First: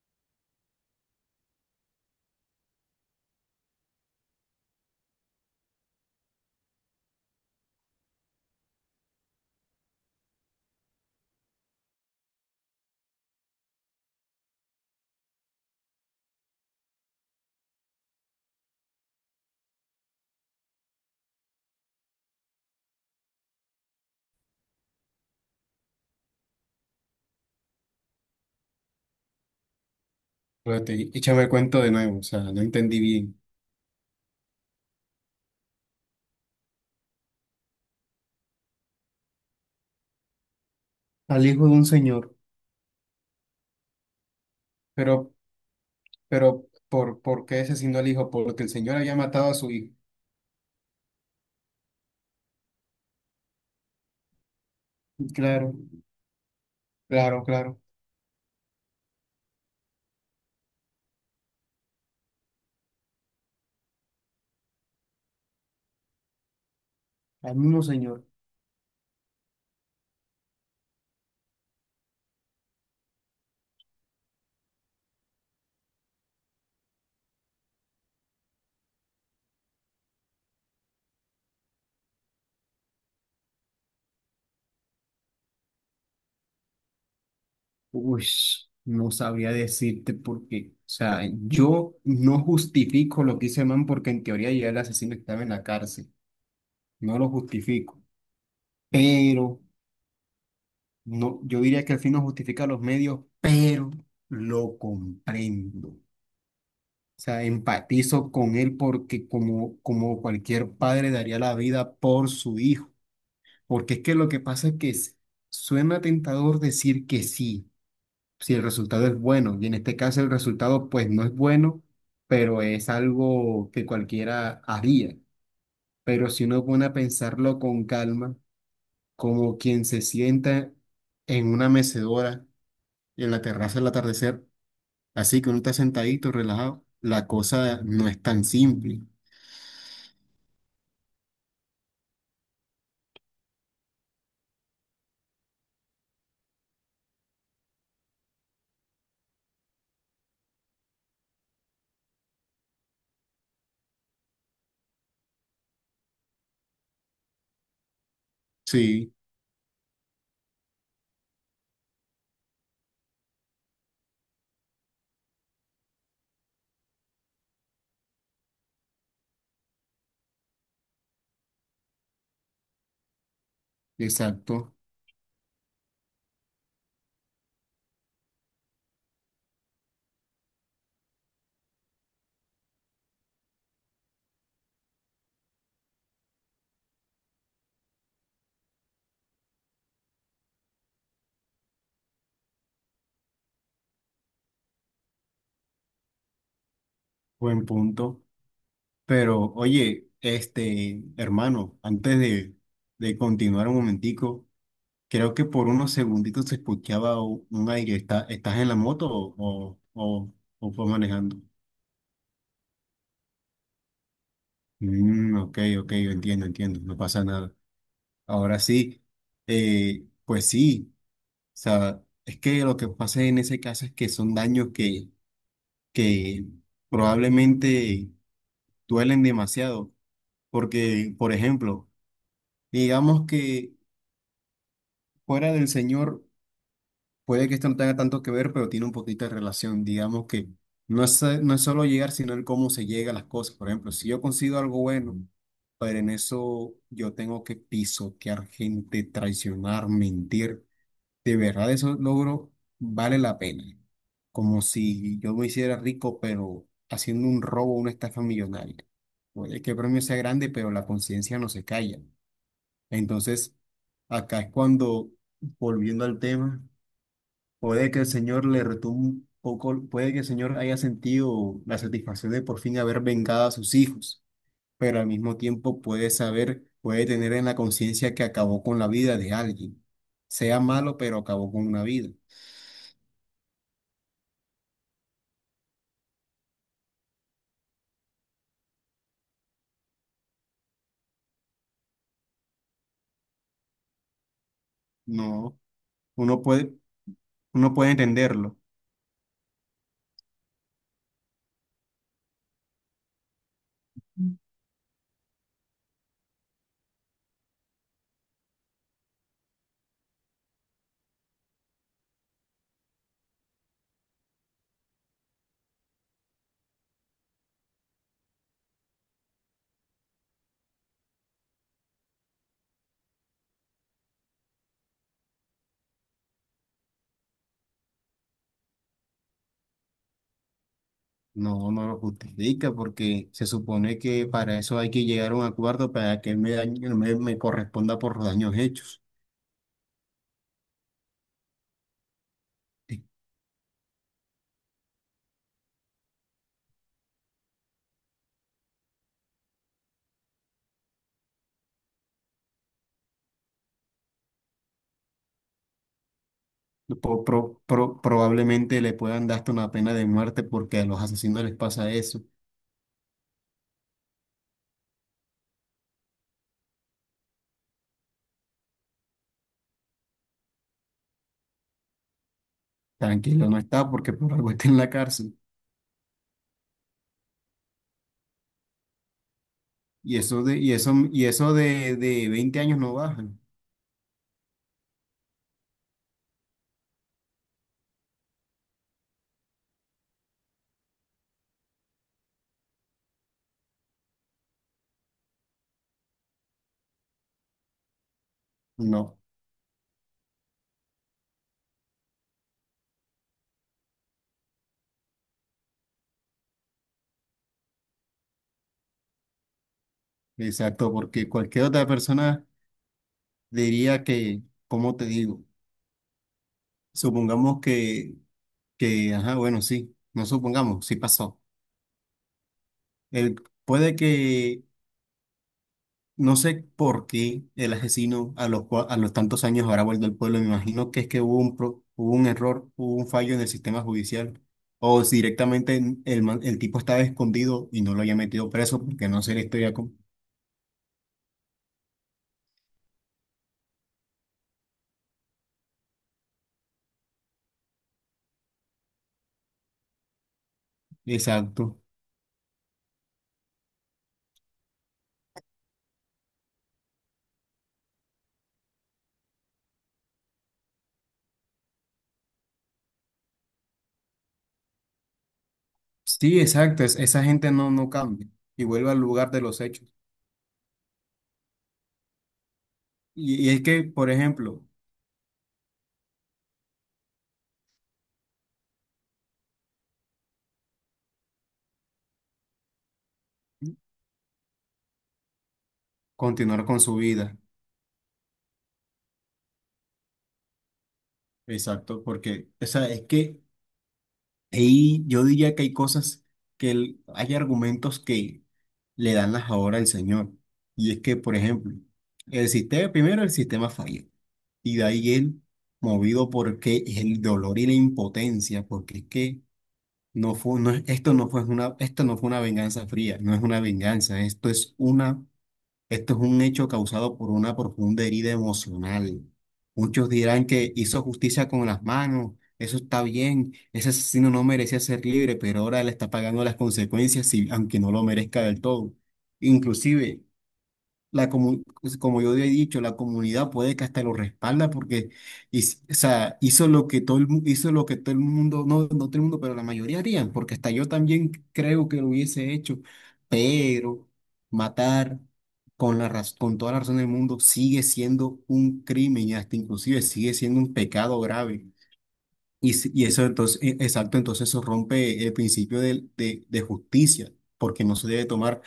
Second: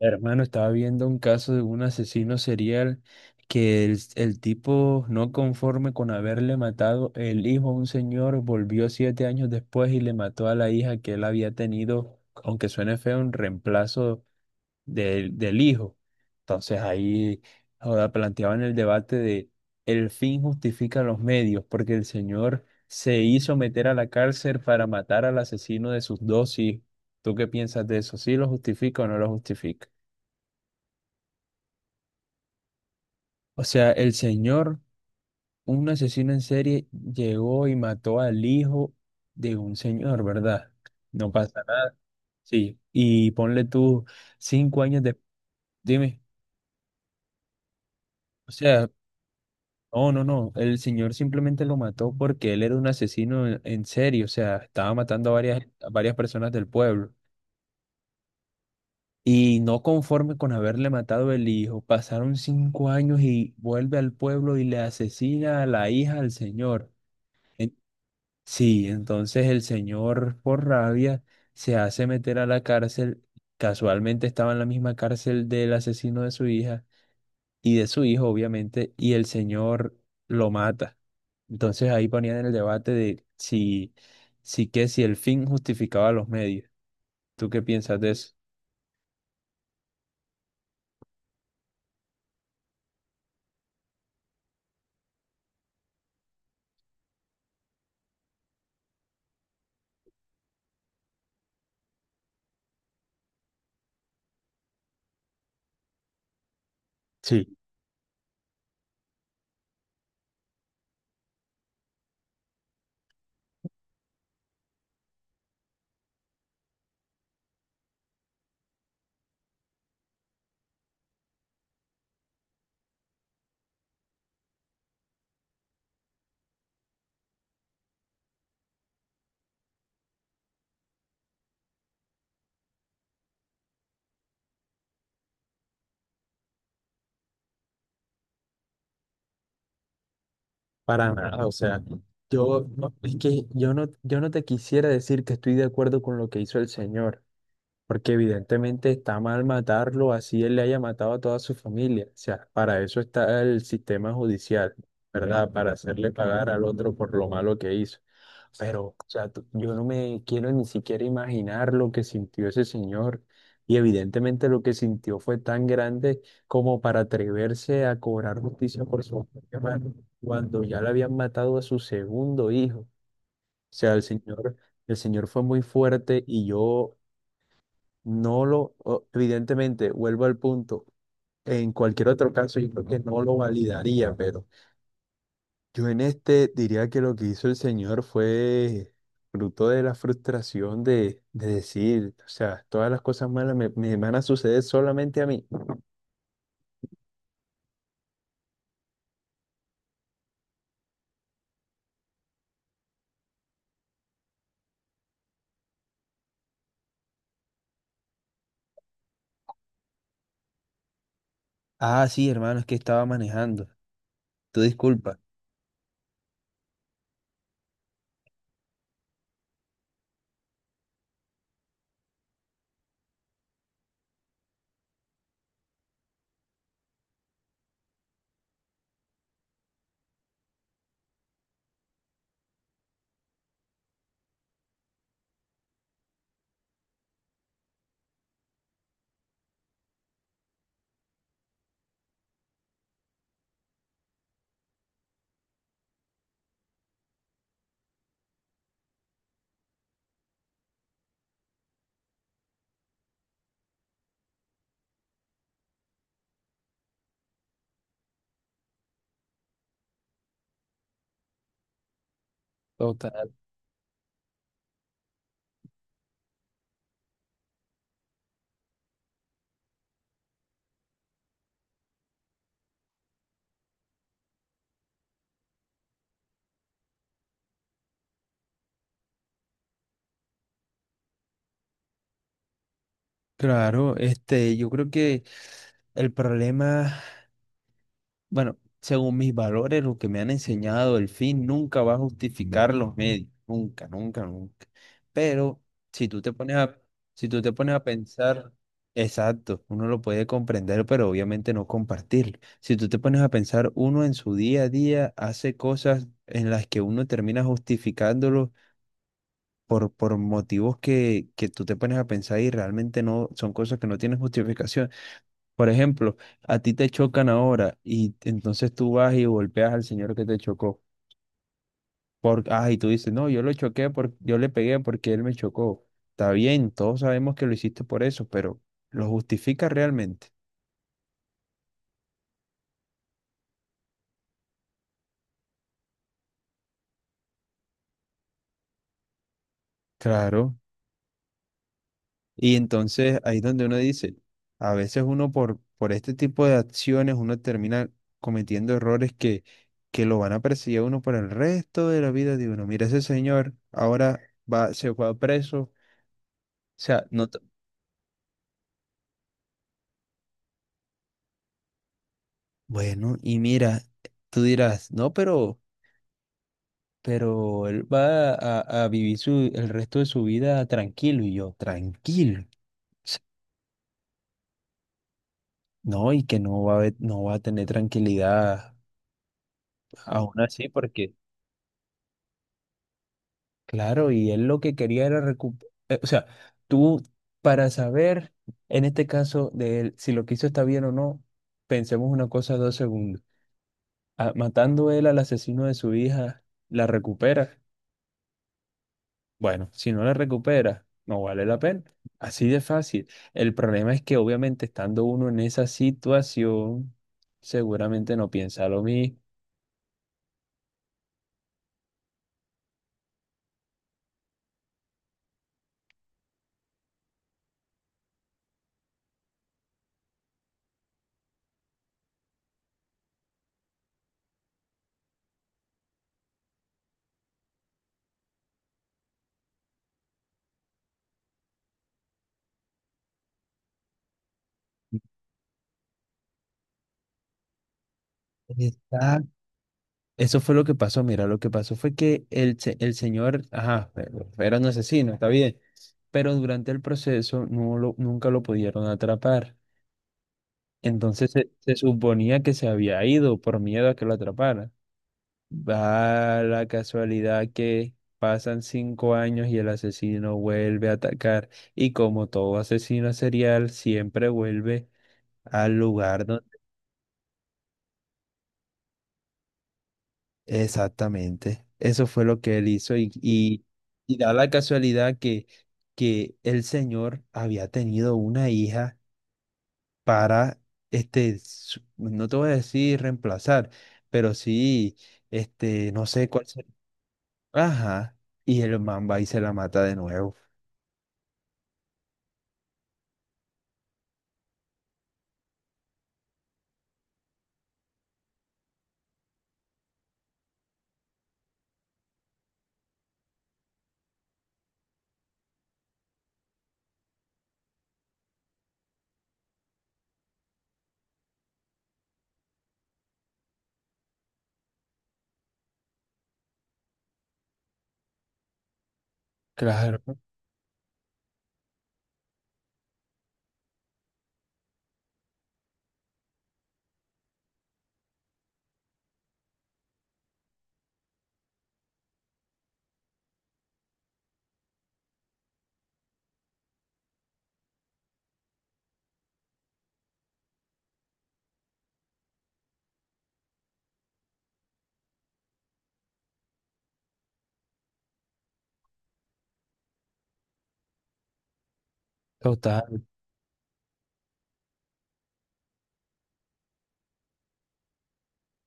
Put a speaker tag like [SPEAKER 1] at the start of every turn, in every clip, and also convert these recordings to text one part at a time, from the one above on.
[SPEAKER 1] Hermano, estaba viendo un caso de un asesino serial que el tipo, no conforme con haberle matado el hijo a un señor, volvió 7 años después y le mató a la hija que él había tenido, aunque suene feo, un reemplazo del hijo. Entonces ahí ahora planteaban el debate de el fin justifica los medios, porque el señor se hizo meter a la cárcel para matar al asesino de sus dos hijos. ¿Tú qué piensas de eso? ¿Sí lo justifica o no lo justifica?
[SPEAKER 2] Espérate, échame el cuento de nuevo, o sea, no entendí bien.
[SPEAKER 1] O sea, el señor, un asesino en serie, llegó y mató al hijo de un señor, ¿verdad? No
[SPEAKER 2] Al
[SPEAKER 1] pasa
[SPEAKER 2] hijo de un
[SPEAKER 1] nada.
[SPEAKER 2] señor.
[SPEAKER 1] Sí. Y ponle tú 5 años de.
[SPEAKER 2] Pero,
[SPEAKER 1] Dime.
[SPEAKER 2] pero, ¿por qué asesinó al hijo?
[SPEAKER 1] O
[SPEAKER 2] Porque el
[SPEAKER 1] sea,
[SPEAKER 2] señor había matado a su hijo.
[SPEAKER 1] no, no, no. El señor simplemente lo mató porque él era un asesino en serie. O sea, estaba matando a varias,
[SPEAKER 2] Claro,
[SPEAKER 1] a varias personas del pueblo.
[SPEAKER 2] claro, claro.
[SPEAKER 1] Y no conforme con haberle matado el hijo, pasaron 5 años y vuelve al pueblo y le asesina a la hija al señor.
[SPEAKER 2] Al mismo señor.
[SPEAKER 1] Sí, entonces el señor por rabia se hace meter a la cárcel. Casualmente estaba en la misma cárcel del asesino de su hija y de su hijo, obviamente, y el señor lo mata. Entonces ahí ponían en el debate de si que si el fin justificaba los medios. ¿Tú qué piensas de
[SPEAKER 2] Uy,
[SPEAKER 1] eso?
[SPEAKER 2] no sabría decirte por qué. O sea, yo no justifico lo que hizo el man porque en teoría ya el asesino estaba en la cárcel. No lo justifico. Pero, no, yo diría que al fin no justifica los medios, pero lo comprendo. O sea,
[SPEAKER 1] Sí,
[SPEAKER 2] empatizo con él porque como, como cualquier padre daría la vida por su hijo. Porque es que lo que pasa es que suena tentador decir que sí, si el resultado es bueno. Y en este caso el resultado pues no es bueno, pero es algo que cualquiera haría. Pero si uno pone a pensarlo con calma, como quien se sienta en una mecedora en la terraza al atardecer, así que uno está sentadito, relajado, la cosa no es tan simple.
[SPEAKER 1] para nada. O sea, yo no, es que yo no te quisiera decir que estoy de acuerdo con lo que hizo el señor. Porque evidentemente está mal matarlo, así él le haya matado a toda su familia. O sea, para eso está el sistema judicial, ¿verdad? Para hacerle pagar al otro por lo malo que hizo. Pero, o
[SPEAKER 2] Sí.
[SPEAKER 1] sea, tú- yo no me quiero ni siquiera imaginar lo que sintió ese señor. Y evidentemente lo que sintió fue tan grande como para atreverse a cobrar justicia por su propia mano, cuando ya le habían matado a su segundo hijo. O sea,
[SPEAKER 2] Exacto.
[SPEAKER 1] el señor fue muy fuerte y yo no lo, evidentemente, vuelvo al punto. En cualquier otro caso, yo creo que no lo validaría, pero yo en este diría que lo que hizo el señor fue fruto de la frustración de decir, o sea, todas las cosas malas me van a suceder solamente a mí.
[SPEAKER 2] Buen punto. Pero oye, hermano, antes de continuar un momentico, creo que por unos segunditos se escuchaba un aire. ¿Está, estás en la moto o fue manejando?
[SPEAKER 1] Ah, sí, hermano, es que estaba manejando. Tú disculpa.
[SPEAKER 2] Mm, ok, ok, entiendo, entiendo, no pasa nada. Ahora sí, pues sí, o sea, es que lo que pasa en ese caso es que son daños que probablemente duelen demasiado, porque, por ejemplo, digamos que fuera del Señor puede que esto no tenga tanto que ver, pero tiene un poquito de relación. Digamos que no es, no es solo llegar, sino el cómo se llega a las cosas. Por ejemplo, si yo consigo algo bueno, pero en eso yo tengo que pisotear gente, traicionar, mentir, de verdad eso logro vale la pena. Como si yo me hiciera rico, pero haciendo un robo, una estafa millonaria. Puede que el premio sea grande, pero la conciencia no se calla.
[SPEAKER 1] Total.
[SPEAKER 2] Entonces, acá es cuando, volviendo al tema, puede que el Señor le retumbe un poco, puede que el Señor haya sentido la satisfacción de por fin haber vengado a sus hijos, pero al mismo tiempo puede saber, puede tener en la conciencia que acabó con la vida de alguien, sea malo, pero acabó con una vida.
[SPEAKER 1] Claro, este, yo creo que el problema. Bueno, según mis valores, lo que me han enseñado, el fin nunca va a justificar los medios, nunca, nunca, nunca.
[SPEAKER 2] No,
[SPEAKER 1] Pero si tú te
[SPEAKER 2] uno
[SPEAKER 1] pones
[SPEAKER 2] puede,
[SPEAKER 1] a, si tú te
[SPEAKER 2] uno
[SPEAKER 1] pones a
[SPEAKER 2] puede
[SPEAKER 1] pensar,
[SPEAKER 2] entenderlo.
[SPEAKER 1] exacto, uno lo puede comprender, pero obviamente no compartirlo. Si tú te pones a pensar, uno en su día a día hace cosas en las que uno termina justificándolo por motivos que tú te pones a pensar y realmente no son cosas que no tienen justificación. Por ejemplo, a ti te chocan ahora y entonces tú vas y golpeas al señor que te chocó. Y tú dices, no, yo lo choqué, yo le pegué porque él me chocó. Está bien, todos sabemos que lo hiciste por eso, pero ¿lo justifica realmente?
[SPEAKER 2] No, no lo justifica porque se supone que para eso hay que llegar a un acuerdo para que me corresponda por los daños hechos.
[SPEAKER 1] Claro. Y entonces ahí es donde uno dice, a veces uno por este tipo de acciones, uno termina cometiendo errores que lo van a perseguir a uno por el resto de la vida de uno. Mira, ese señor ahora se fue a preso. O sea, no.
[SPEAKER 2] Probablemente le puedan dar hasta una pena de muerte porque a los asesinos les pasa eso.
[SPEAKER 1] Bueno, y mira, tú dirás, no, pero él va a vivir su, el resto de su vida tranquilo. Y yo, tranquilo. Ts-
[SPEAKER 2] Tranquilo, no está porque por algo está en la cárcel.
[SPEAKER 1] No, y que no va a tener tranquilidad aún así, porque,
[SPEAKER 2] Y eso De 20 años no bajan.
[SPEAKER 1] claro, y él lo que quería era recuperar. O sea, tú, para saber, en este caso, de él, si lo que hizo está bien o no, pensemos una cosa 2 segundos. Ah, matando él al asesino de su hija, la recupera.
[SPEAKER 2] No,
[SPEAKER 1] Bueno, si no la recuperas, no vale la pena. Así de fácil. El problema es que obviamente estando uno en esa situación, seguramente no piensa lo mismo.
[SPEAKER 2] exacto, porque cualquier otra persona diría que, ¿cómo te digo? Supongamos que, ajá, bueno, sí, no supongamos, sí pasó. El, Puede que no sé por qué el asesino a los, a los tantos años habrá vuelto al pueblo. Me imagino que es que hubo un, hubo un error, hubo un fallo en el sistema judicial. O si directamente el tipo estaba escondido y no lo haya metido preso porque no
[SPEAKER 1] Exacto.
[SPEAKER 2] sé la historia.
[SPEAKER 1] Eso fue lo que pasó. Mira, lo que pasó fue que el señor, ajá, era un asesino, está bien, pero durante el proceso nunca lo pudieron atrapar. Entonces se
[SPEAKER 2] Exacto.
[SPEAKER 1] suponía que se había ido por miedo a que lo atraparan. Va la casualidad que pasan 5 años y el asesino vuelve a atacar. Y como todo asesino serial, siempre vuelve al lugar
[SPEAKER 2] Sí,
[SPEAKER 1] donde.
[SPEAKER 2] exacto. Esa gente no, no cambia y vuelve al lugar de los hechos.
[SPEAKER 1] Exactamente. Eso fue lo que él hizo. Y,
[SPEAKER 2] Y es
[SPEAKER 1] y,
[SPEAKER 2] que, por
[SPEAKER 1] y da la
[SPEAKER 2] ejemplo,
[SPEAKER 1] casualidad que, el señor había tenido una hija para, este, no te voy a decir reemplazar, pero sí, este, no sé cuál
[SPEAKER 2] continuar
[SPEAKER 1] sería.
[SPEAKER 2] con su vida.
[SPEAKER 1] Ajá. Y el man va y se la mata de nuevo.
[SPEAKER 2] Exacto, porque, o sea, es que ahí yo diría que hay cosas que hay argumentos que le dan las ahora al señor. Y es que, por ejemplo, el sistema, primero el sistema falló. Y de ahí él, movido porque el dolor y la impotencia, porque es que no fue, esto no fue una, esto no fue una venganza fría, no es una venganza, esto es una esto es un hecho causado por una profunda herida emocional.
[SPEAKER 1] Claro,
[SPEAKER 2] Muchos dirán que hizo justicia con las manos, eso está bien, ese asesino no merecía ser libre, pero ahora le está pagando las consecuencias, aunque no lo merezca del todo. Inclusive, pues, como yo he dicho, la comunidad puede que hasta lo respalda porque o sea, hizo lo que todo hizo lo que todo el mundo, no, no todo el mundo, pero la mayoría harían, porque hasta yo también creo que lo hubiese hecho, pero matar con con toda la razón del mundo sigue siendo un crimen y hasta inclusive sigue siendo un pecado grave. Y,
[SPEAKER 1] total,
[SPEAKER 2] si- Y eso entonces, exacto, entonces eso rompe el principio de justicia, porque no se debe tomar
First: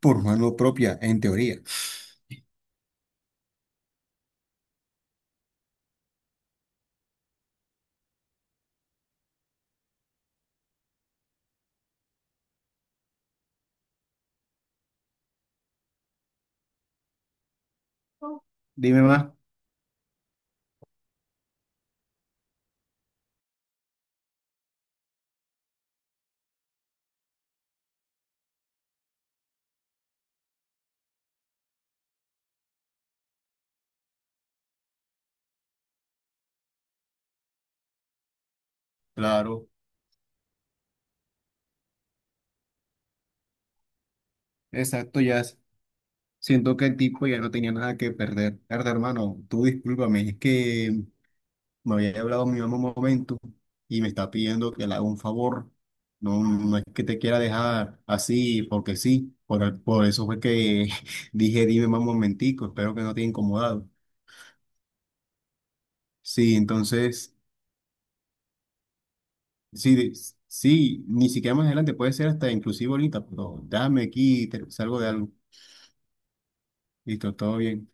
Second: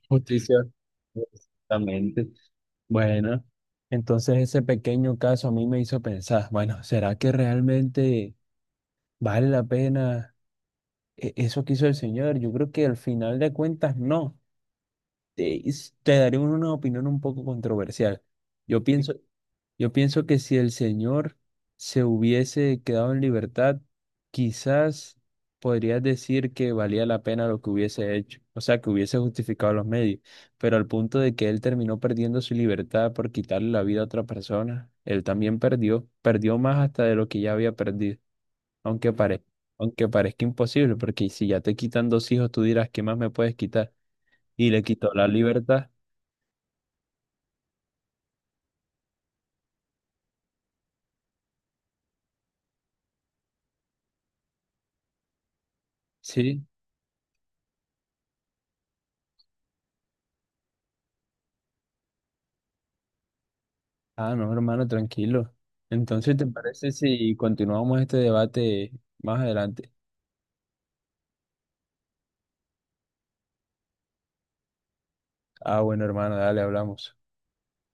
[SPEAKER 2] por mano
[SPEAKER 1] justicia.
[SPEAKER 2] propia, en teoría.
[SPEAKER 1] Exactamente. Bueno, entonces ese pequeño caso a mí me hizo pensar, bueno, ¿será que realmente vale la pena e- eso que hizo el señor? Yo creo que al final de cuentas no. Te daré una opinión un poco controversial. Yo Sí.
[SPEAKER 2] Dime más.
[SPEAKER 1] Yo pienso que si el señor se hubiese quedado en libertad, quizás podrías decir que valía la pena lo que hubiese hecho, o sea, que hubiese justificado los medios, pero al punto de que él terminó perdiendo su libertad por quitarle la vida a otra persona, él también perdió más hasta de lo que ya había perdido, aunque parezca,
[SPEAKER 2] Claro,
[SPEAKER 1] aunque parezca imposible, porque si ya te quitan dos hijos, tú dirás, ¿qué más me puedes quitar? Y le quitó
[SPEAKER 2] exacto,
[SPEAKER 1] la
[SPEAKER 2] ya.
[SPEAKER 1] libertad,
[SPEAKER 2] Siento que el tipo ya no tenía nada que perder. Verdad, hermano, tú discúlpame, es que me había hablado mi mamá un momento y me está pidiendo que le haga un favor. No,
[SPEAKER 1] sí.
[SPEAKER 2] no es que te quiera dejar así porque sí. Por eso fue que dije, dime mamá un momentico, espero que no te haya incomodado.
[SPEAKER 1] Ah, no, hermano, tranquilo. Entonces, ¿te
[SPEAKER 2] Sí,
[SPEAKER 1] parece
[SPEAKER 2] entonces,
[SPEAKER 1] si continuamos este debate más adelante?
[SPEAKER 2] sí, sí, ni siquiera más adelante, puede ser hasta inclusive ahorita, pero dame aquí, te, salgo de algo.
[SPEAKER 1] Ah, bueno, hermano, dale, hablamos.
[SPEAKER 2] Listo, todo bien.